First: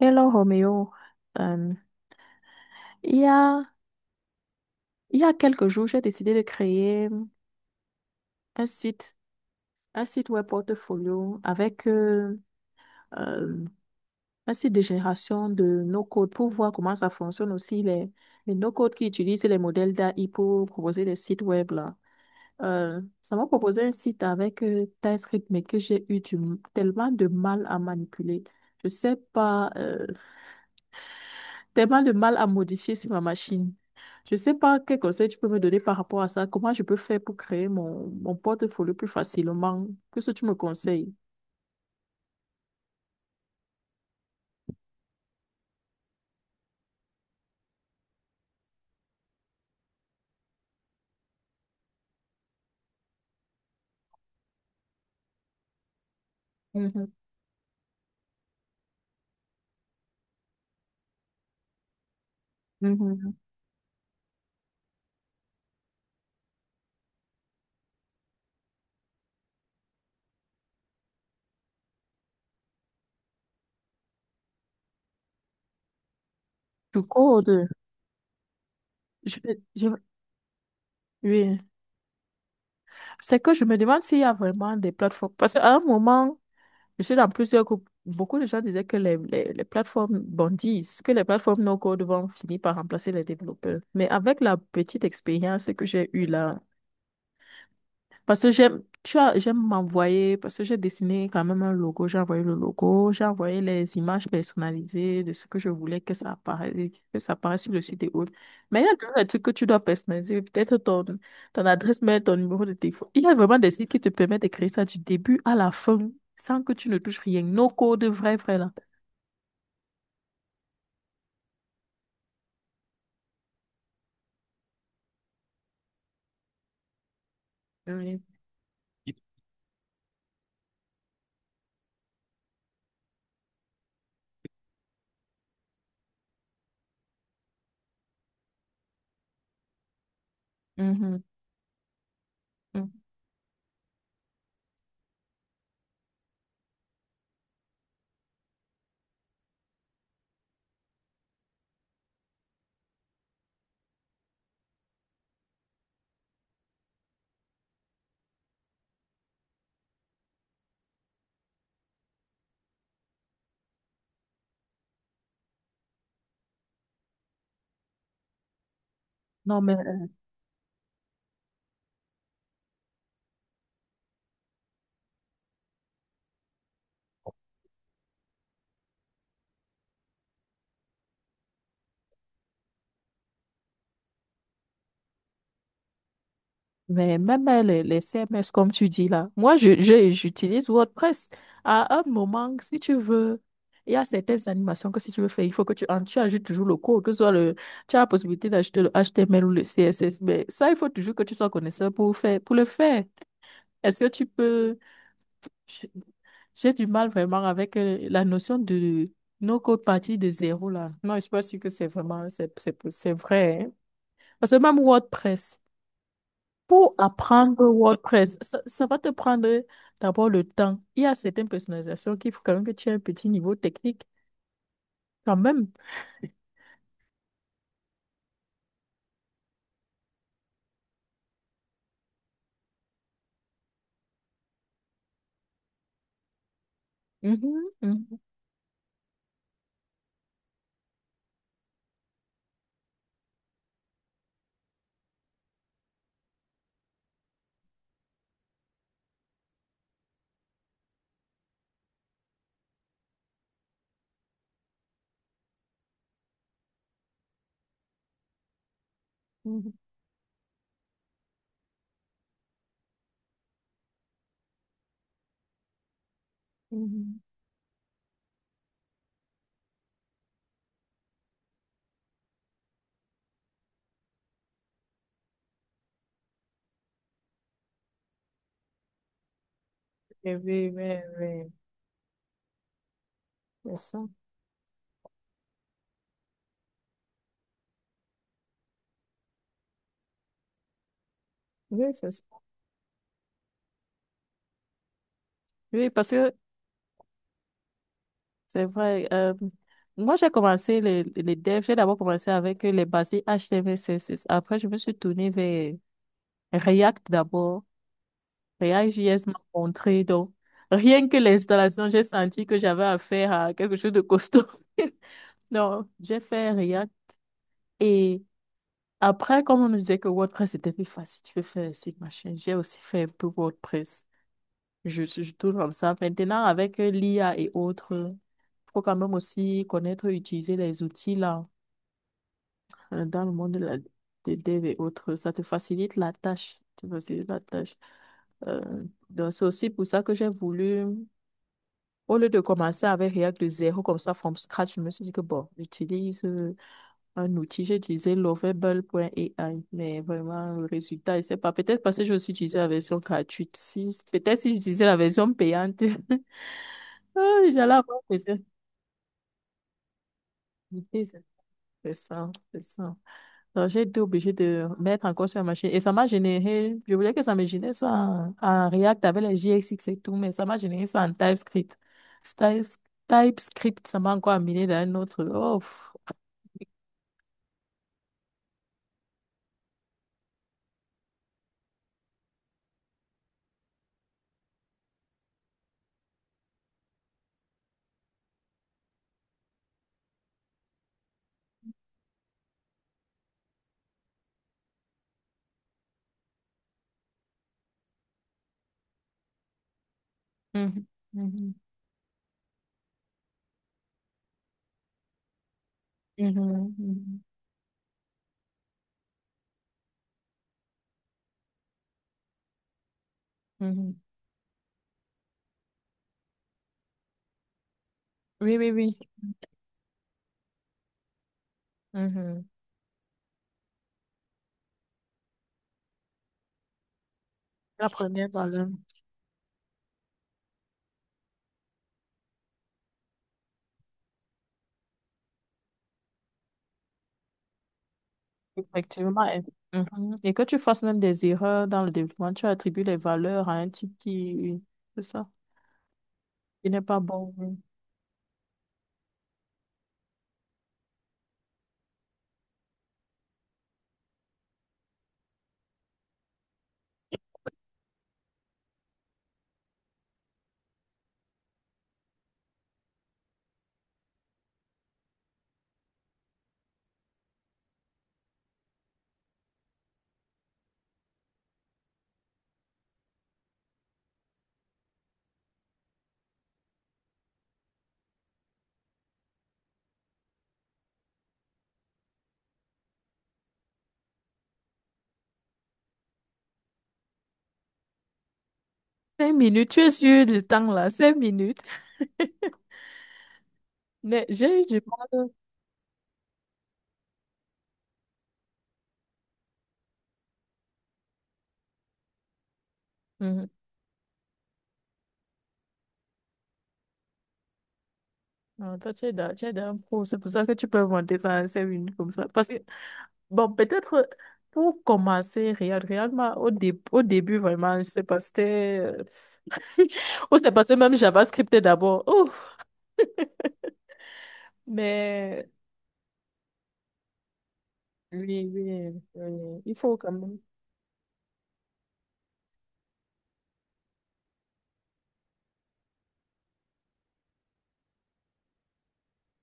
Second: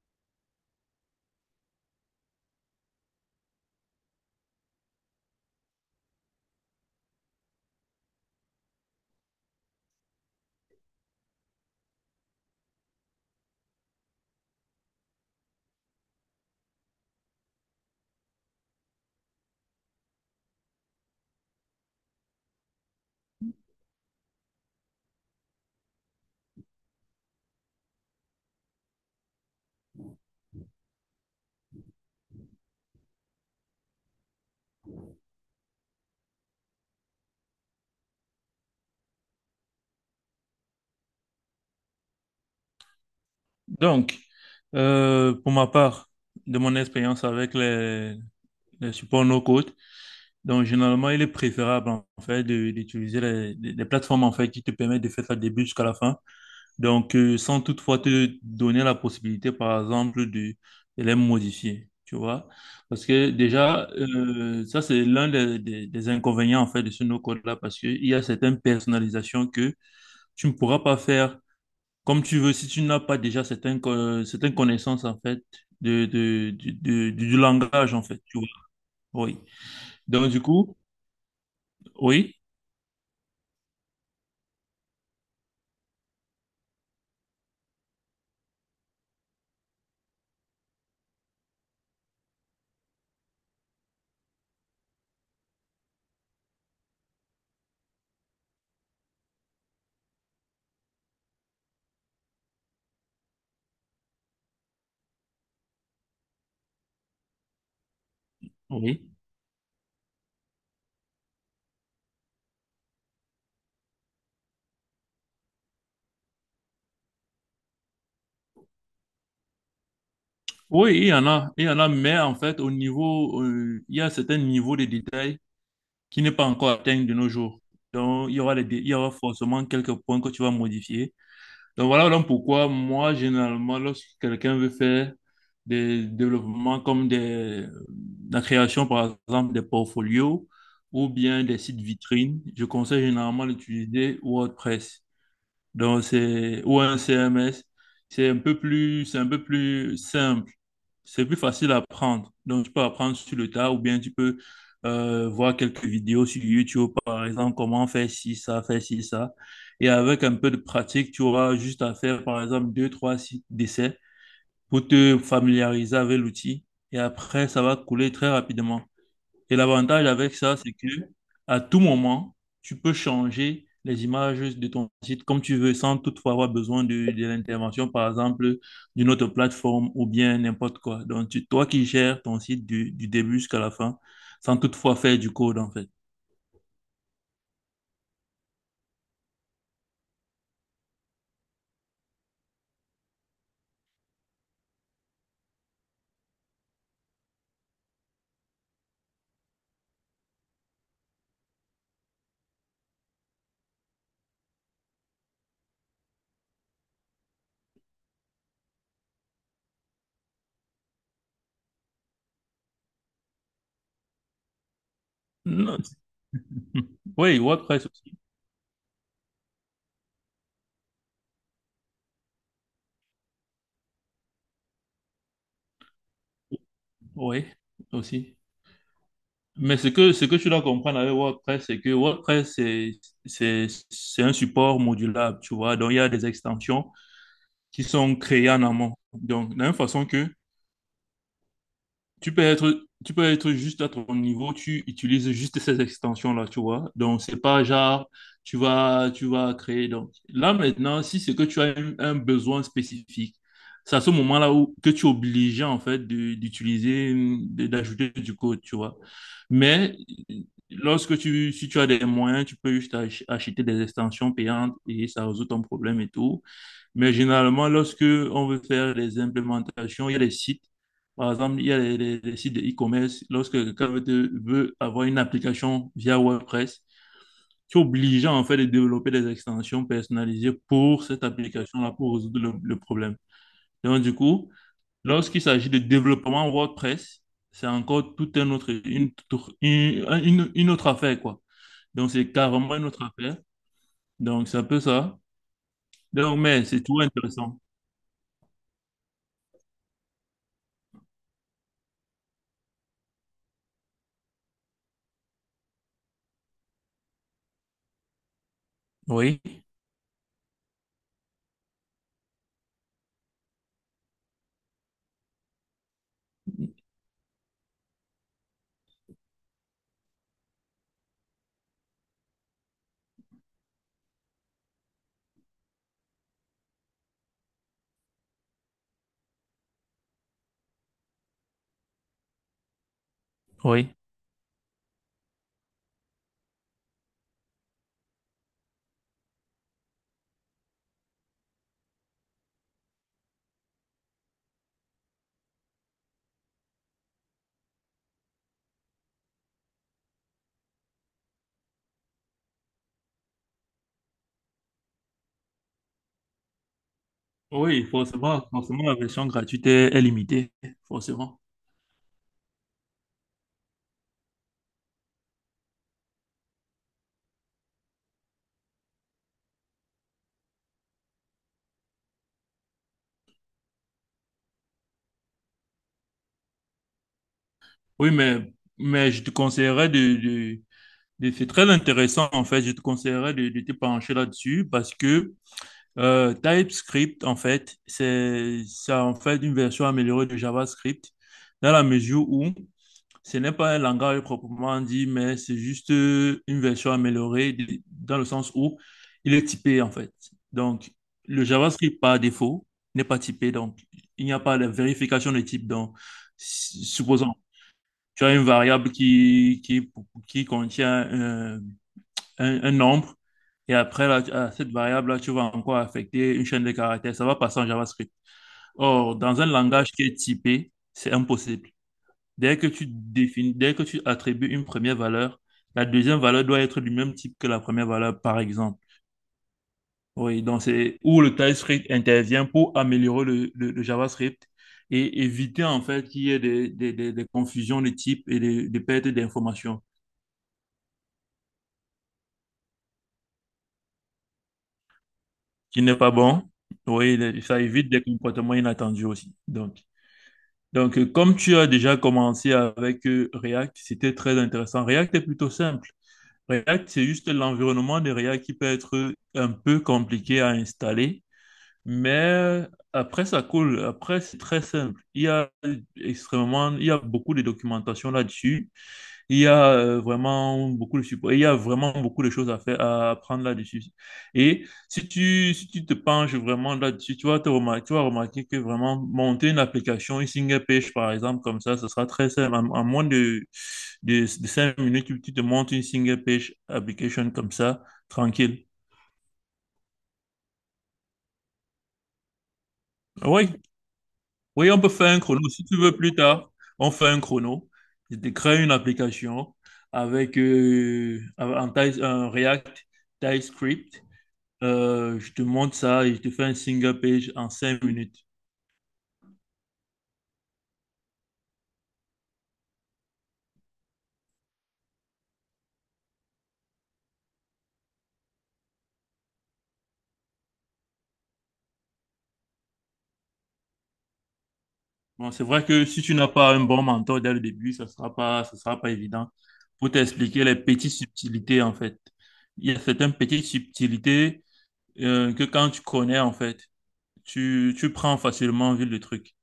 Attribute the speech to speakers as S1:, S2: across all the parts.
S1: Hello Roméo. Euh, il y a, il y a quelques jours, j'ai décidé de créer un un site web portfolio avec euh, un site de génération de no-code pour voir comment ça fonctionne aussi, les no-code qui utilisent les modèles d'AI pour proposer des sites web là. Ça m'a proposé un site avec TypeScript, mais que tellement de mal à manipuler. Je sais pas, tellement de mal à modifier sur ma machine. Je ne sais pas quel conseil tu peux me donner par rapport à ça. Comment je peux faire pour créer mon portfolio plus facilement? Qu'est-ce que tu me conseilles?
S2: Donc, pour ma part, de mon expérience avec les supports no-code, donc généralement, il est préférable en fait d'utiliser les plateformes en fait qui te permettent de faire ça du début jusqu'à la fin.
S1: Mhm,
S2: Donc, sans toutefois te donner la possibilité, par exemple, de les modifier, tu vois. Parce que
S1: mhm.
S2: déjà, ça c'est l'un des inconvénients en fait de ce no-code là, parce qu'il y a certaines personnalisations que tu ne pourras pas faire comme tu veux, si tu n'as pas déjà certaines connaissances, en fait, de, de, du,
S1: Du
S2: de- du- du
S1: code,
S2: langage, en fait, tu vois. Oui.
S1: je, je-
S2: Donc, du coup,
S1: oui.
S2: oui,
S1: C'est que je me demande s'il y a vraiment des plateformes. Parce qu'à un moment, je suis dans plusieurs groupes. Beaucoup de gens disaient que les plateformes bondissent, que les plateformes no-code vont finir par remplacer les développeurs. Mais avec la petite expérience que j'ai eue là, parce que j'aime, tu as, j'aime m'envoyer, parce que j'ai dessiné quand même un logo, j'ai envoyé le logo, j'ai envoyé les images personnalisées de ce que je voulais que ça apparaisse sur le site et autres. Mais il y a
S2: oui.
S1: toujours des trucs que tu dois personnaliser, peut-être ton adresse mail, ton numéro de téléphone. Il y a vraiment des sites qui te permettent de créer ça du début à la fin, sans que tu ne touches rien. No code, vrai, vrai, là.
S2: Oui, il y en a, mais en fait, au niveau, il y a certains niveaux de détail qui n'est pas encore atteint de nos jours.
S1: Oui.
S2: Donc, il y aura forcément quelques points que tu vas modifier. Donc voilà donc pourquoi moi, généralement, lorsque quelqu'un veut faire des développements comme la création, par exemple, des portfolios ou
S1: Mhm.
S2: bien des sites vitrines, je
S1: Mhm.
S2: conseille généralement d'utiliser WordPress. Donc c'est ou un CMS, c'est un peu plus simple, c'est plus facile à apprendre. Donc tu peux apprendre sur le tas ou bien tu peux voir quelques vidéos sur YouTube par exemple comment faire ci ça, faire ci ça. Et avec un peu de pratique, tu auras juste à faire par exemple deux trois sites d'essais pour te familiariser avec l'outil. Et après ça va couler très rapidement. Et
S1: Non,
S2: l'avantage avec ça, c'est que à tout moment, tu peux changer les images de ton site comme tu veux, sans toutefois avoir besoin de l'intervention, par exemple, d'une autre plateforme ou bien n'importe quoi. Donc, toi qui gères ton site du début jusqu'à la fin, sans toutefois faire du code, en fait.
S1: mais même les CMS, comme tu dis là, moi, j'utilise WordPress. À un moment, si tu veux, il y a certaines animations que si tu veux faire, il faut que tu ajoutes toujours le code, que ce soit le, tu as la possibilité d'ajouter le HTML ou le CSS, mais ça, il faut toujours que tu sois connaisseur pour pour le faire. Est-ce que tu peux, j'ai j'ai du mal vraiment avec la notion de no-code partie de zéro là. Non, je suis pas sûre que c'est vrai, hein. Parce que même WordPress,
S2: Non.
S1: pour
S2: Oui,
S1: apprendre
S2: WordPress aussi.
S1: WordPress, ça va te prendre d'abord le temps. Il y a certaines personnalisations qu'il faut quand même que tu aies un petit niveau technique quand même.
S2: Oui, aussi. Mais ce que tu dois comprendre avec WordPress, c'est que WordPress, c'est un support modulable, tu vois. Donc, il y a des extensions
S1: Mhm,
S2: qui sont
S1: mhm,
S2: créés en amont. Donc, de la même façon que tu peux être juste à ton niveau, tu utilises juste ces extensions-là, tu vois. Donc, c'est pas genre, tu vas créer. Donc, là, maintenant, si c'est que tu as un besoin spécifique, c'est à ce moment-là où, que tu es obligé, en fait, d'utiliser, d'ajouter du code, tu vois.
S1: mhm,
S2: Mais lorsque si tu as des moyens, tu peux juste acheter des extensions payantes et ça résout ton problème et tout. Mais
S1: mhm.
S2: généralement, lorsque on veut faire des implémentations, il y a des sites. Par exemple, il y a les sites de e-commerce. Lorsque quelqu'un veut avoir une application via WordPress, tu es obligé en fait de développer des extensions
S1: Eh
S2: personnalisées
S1: oui, oui,
S2: pour cette
S1: oui,
S2: application-là pour résoudre le problème.
S1: c'est ça.
S2: Donc, du coup, lorsqu'il s'agit de développement WordPress, c'est encore tout un autre, une, toute- une autre affaire, quoi.
S1: Oui, c'est
S2: Donc,
S1: ça.
S2: c'est carrément une autre affaire. Donc, c'est un peu ça.
S1: Oui, parce que
S2: Donc, mais c'est toujours intéressant.
S1: c'est vrai. Moi, j'ai commencé les devs. J'ai d'abord commencé avec les basiques HTML, CSS. Après, je me suis tournée vers React d'abord. React JS m'a
S2: Oui,
S1: montré. Donc, rien que l'installation, j'ai senti que j'avais affaire à quelque chose de costaud. Non, j'ai fait React. Et après, comme on me disait que WordPress était plus facile, tu peux faire un site, machin, j'ai aussi fait un peu WordPress. Je tourne comme ça. Maintenant, avec l'IA et autres, il faut quand même aussi connaître et utiliser les outils là, dans le monde de la,
S2: oui.
S1: des dev et autres. Ça te facilite la tâche. Ça te facilite la tâche. Euh, donc, c'est aussi pour ça que j'ai voulu. Au lieu de commencer avec React de zéro, comme ça, from scratch, je me suis dit que bon, j'utilise un outil, j'ai utilisé lovable.ai, mais vraiment, le résultat, je sais pas. Peut-être parce que j'ai aussi utilisé la version gratuite. Si, peut-être si j'utilisais la version payante, ah, j'allais
S2: Oui,
S1: avoir des
S2: forcément, forcément, la version gratuite est limitée,
S1: difficultés.
S2: forcément.
S1: C'est ça, c'est ça. Donc, j'ai été obligée de mettre encore sur la machine. Et ça m'a généré, je voulais que ça me génère ça en React avec les JSX et tout, mais ça m'a généré ça en TypeScript. Styles- TypeScript, ça m'a encore amené dans un autre. Oh, pff.
S2: Oui, mais je te conseillerais c'est très intéressant, en fait, je te conseillerais de te pencher là-dessus parce que TypeScript, en fait, c'est en fait une version améliorée de JavaScript dans la mesure où ce n'est pas un langage proprement dit, mais c'est juste une version améliorée dans le sens où il est typé en fait.
S1: Mhm,
S2: Donc, le
S1: mhm,
S2: JavaScript par défaut n'est pas typé, donc il n'y a pas de vérification de type. Donc,
S1: mhm, mhm,
S2: supposons, tu as une variable qui contient un nombre, et
S1: mhm.
S2: après, là, à cette variable-là, tu vas encore affecter une chaîne de caractères. Ça va passer en JavaScript.
S1: Oui, oui, oui.
S2: Or, dans un langage qui est typé, c'est impossible.
S1: Mhm.
S2: Dès que tu définis, dès que tu attribues une première valeur, la deuxième valeur doit être du même type que la première
S1: La
S2: valeur,
S1: première
S2: par
S1: valeur,
S2: exemple. Oui, donc c'est où le TypeScript intervient pour améliorer le JavaScript et éviter en fait qu'il y ait des confusions de type et des pertes
S1: effectivement. Elle-
S2: d'informations,
S1: mhm. Et que tu fasses même des erreurs dans le développement, tu attribues les valeurs à un type qui, c'est ça,
S2: qui n'est pas bon.
S1: qui n'est pas
S2: Oui,
S1: bon. Oui.
S2: ça évite des comportements inattendus aussi. Donc, comme tu as déjà commencé avec React, c'était très intéressant. React est plutôt simple. React, c'est juste l'environnement de React qui peut être un peu compliqué à installer, mais après, ça coule. Après, c'est très simple. Il y a beaucoup de documentation là-dessus. Il y a vraiment beaucoup de support. Il y a vraiment beaucoup de choses à faire, à apprendre là-dessus. Et si si tu te penches vraiment là-dessus, tu vas remarquer que vraiment monter une application, une single page, par exemple, comme ça, ce sera très simple. En moins de 5 minutes, tu te montes une single page application comme ça, tranquille.
S1: Cinq minutes, tu es sûr du temps là, cinq minutes.
S2: Oui,
S1: Mais j'ai eu
S2: oui, on
S1: du
S2: peut faire un
S1: mal.
S2: chrono. Si tu veux plus tard, on fait un chrono. Je te crée une application avec un React
S1: Mhm.
S2: TypeScript. Je te montre ça et je te fais un single page en 5 minutes.
S1: Non, toi, tu es dans un pro, c'est pour ça que tu peux monter ça à cinq minutes comme ça. Parce que bon, peut-être pour commencer, au début, vraiment, je sais pas, c'était. On s'est passé même JavaScript d'abord. Ouf,
S2: Bon, c'est
S1: mais
S2: vrai que si tu n'as pas un bon mentor dès le début, ça sera pas,
S1: oui,
S2: ça sera pas
S1: oui,
S2: évident
S1: oui, il
S2: pour
S1: faut quand même.
S2: t'expliquer les petites subtilités, en fait. Il y a certaines petites subtilités que quand tu connais, en fait, tu prends facilement en vue le truc.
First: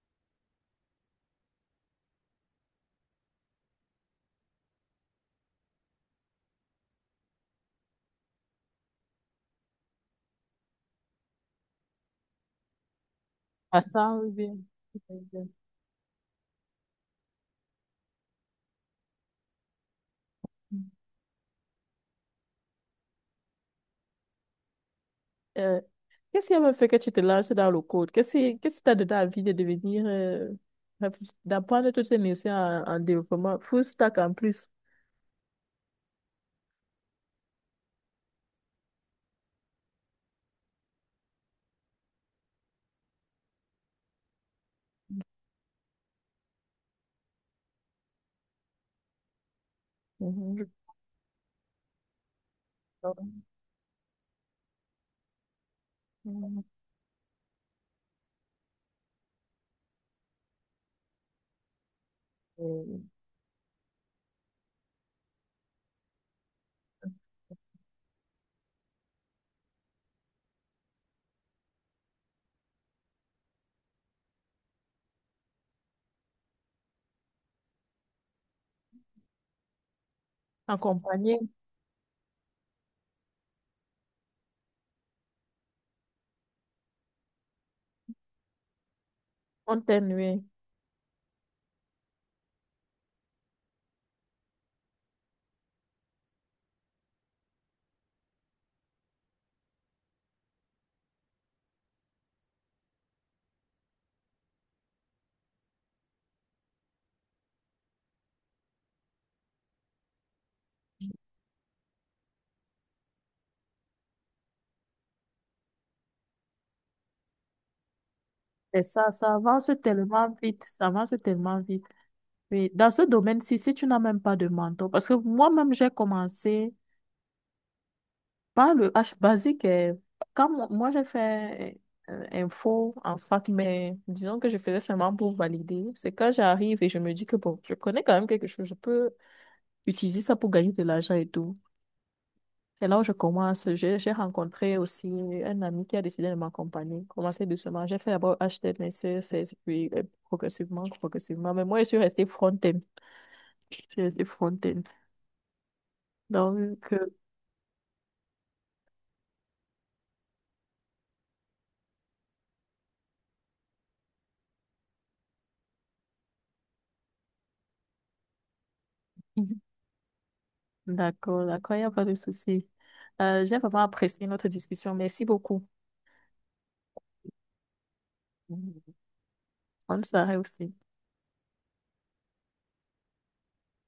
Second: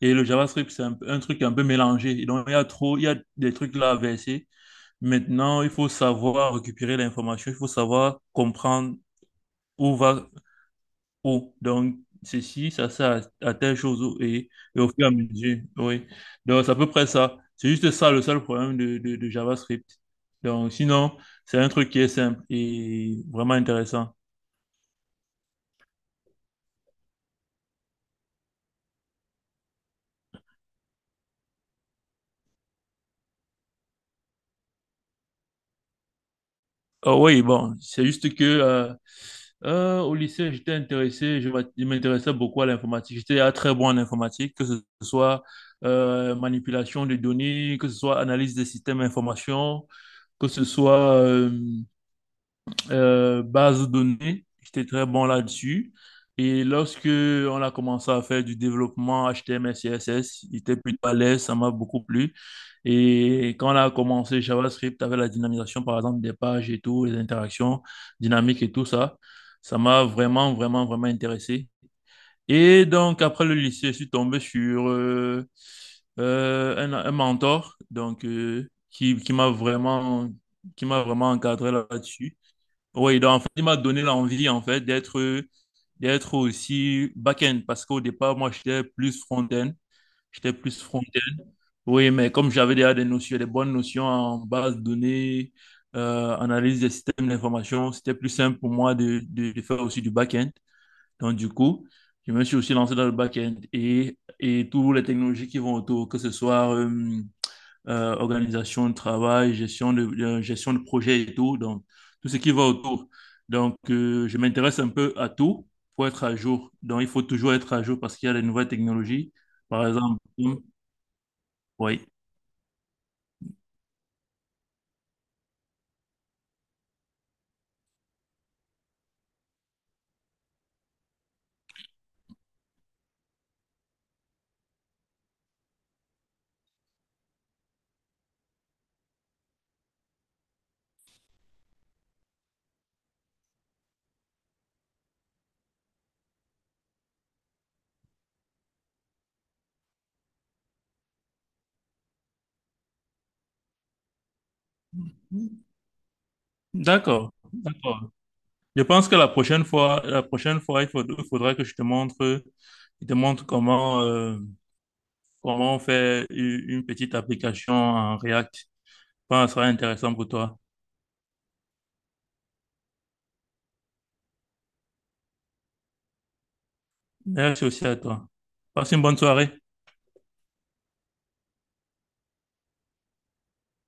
S2: Et le JavaScript, c'est un truc un peu mélangé. Et donc, il y a des trucs là à verser. Maintenant, il faut savoir récupérer l'information, il faut savoir comprendre où va Oh, donc, ceci, ça, à telle
S1: À
S2: chose,
S1: ça,
S2: oh,
S1: oui.
S2: et au fur et à
S1: Oui,
S2: mesure, oui. Donc, c'est à peu près ça. C'est juste ça le seul problème de JavaScript. Donc,
S1: oui.
S2: sinon, c'est un truc qui est simple et vraiment intéressant.
S1: Euh, Qu'est-ce qui avait fait que tu te lances dans le code? Qu'est-ce qui t'a donné envie de devenir, d'apprendre toutes ces notions en développement, full stack en plus?
S2: Oh, oui, bon, c'est juste que au lycée, j'étais intéressé, je m'intéressais beaucoup à l'informatique. J'étais très bon en informatique, que ce soit manipulation de données, que ce soit analyse des systèmes d'information, que ce
S1: Mhm.
S2: soit base de données. J'étais très bon là-dessus.
S1: Mhm.
S2: Et lorsque on a commencé à faire du développement HTML, CSS, j'étais plutôt à l'aise, ça m'a beaucoup plu.
S1: Euh,
S2: Et quand on a commencé JavaScript avec la dynamisation, par exemple, des pages et tout, les interactions dynamiques et tout ça, ça m'a vraiment, vraiment, vraiment intéressé. Et donc, après le lycée, je suis tombé sur un mentor donc, qui m'a vraiment
S1: accompagné,
S2: encadré là-dessus. Oui, donc en fait, il m'a donné l'envie en fait d'être aussi back-end parce qu'au départ, moi, j'étais plus front-end.
S1: on t'aime, oui.
S2: J'étais plus front-end. Oui, mais comme j'avais déjà des bonnes notions en base de données, analyse des systèmes d'information, c'était plus simple pour moi de faire aussi du back-end. Donc, du coup, je me suis aussi lancé dans le back-end et toutes les technologies qui vont autour, que ce soit organisation de travail, gestion de projet et tout, donc tout ce qui va autour. Donc, je m'intéresse un peu à tout pour être à jour. Donc, il faut toujours être à jour parce qu'il y a les nouvelles
S1: Et ça,
S2: technologies.
S1: ça avance
S2: Par exemple,
S1: tellement vite, ça avance tellement vite.
S2: oui.
S1: Oui, dans ce domaine-ci, si tu n'as même pas de mentor, parce que moi-même, j'ai commencé par le H basique, eh, quand j'ai fait info en fac, mais disons que je faisais seulement pour valider. C'est quand j'arrive et je me dis que bon, je connais quand même quelque chose, je peux utiliser ça pour gagner de l'argent et tout. C'est là où je commence. J'ai rencontré aussi un ami qui a décidé de m'accompagner. Commencer doucement. J'ai fait d'abord HTML, CSS, puis progressivement, progressivement. Mais moi, je suis restée front-end. Je suis restée front-end. Donc,
S2: D'accord, d'accord. Je pense que la prochaine fois, il faudra que je te montre comment faire une petite application en React. Je pense que ça
S1: Mhm.
S2: sera intéressant pour toi.
S1: D'accord, d'accord, il n'y a pas de souci. J'ai vraiment apprécié notre discussion. Merci beaucoup.
S2: Merci aussi à toi. Passe
S1: Mhm.
S2: une bonne soirée.
S1: On s'arrête aussi.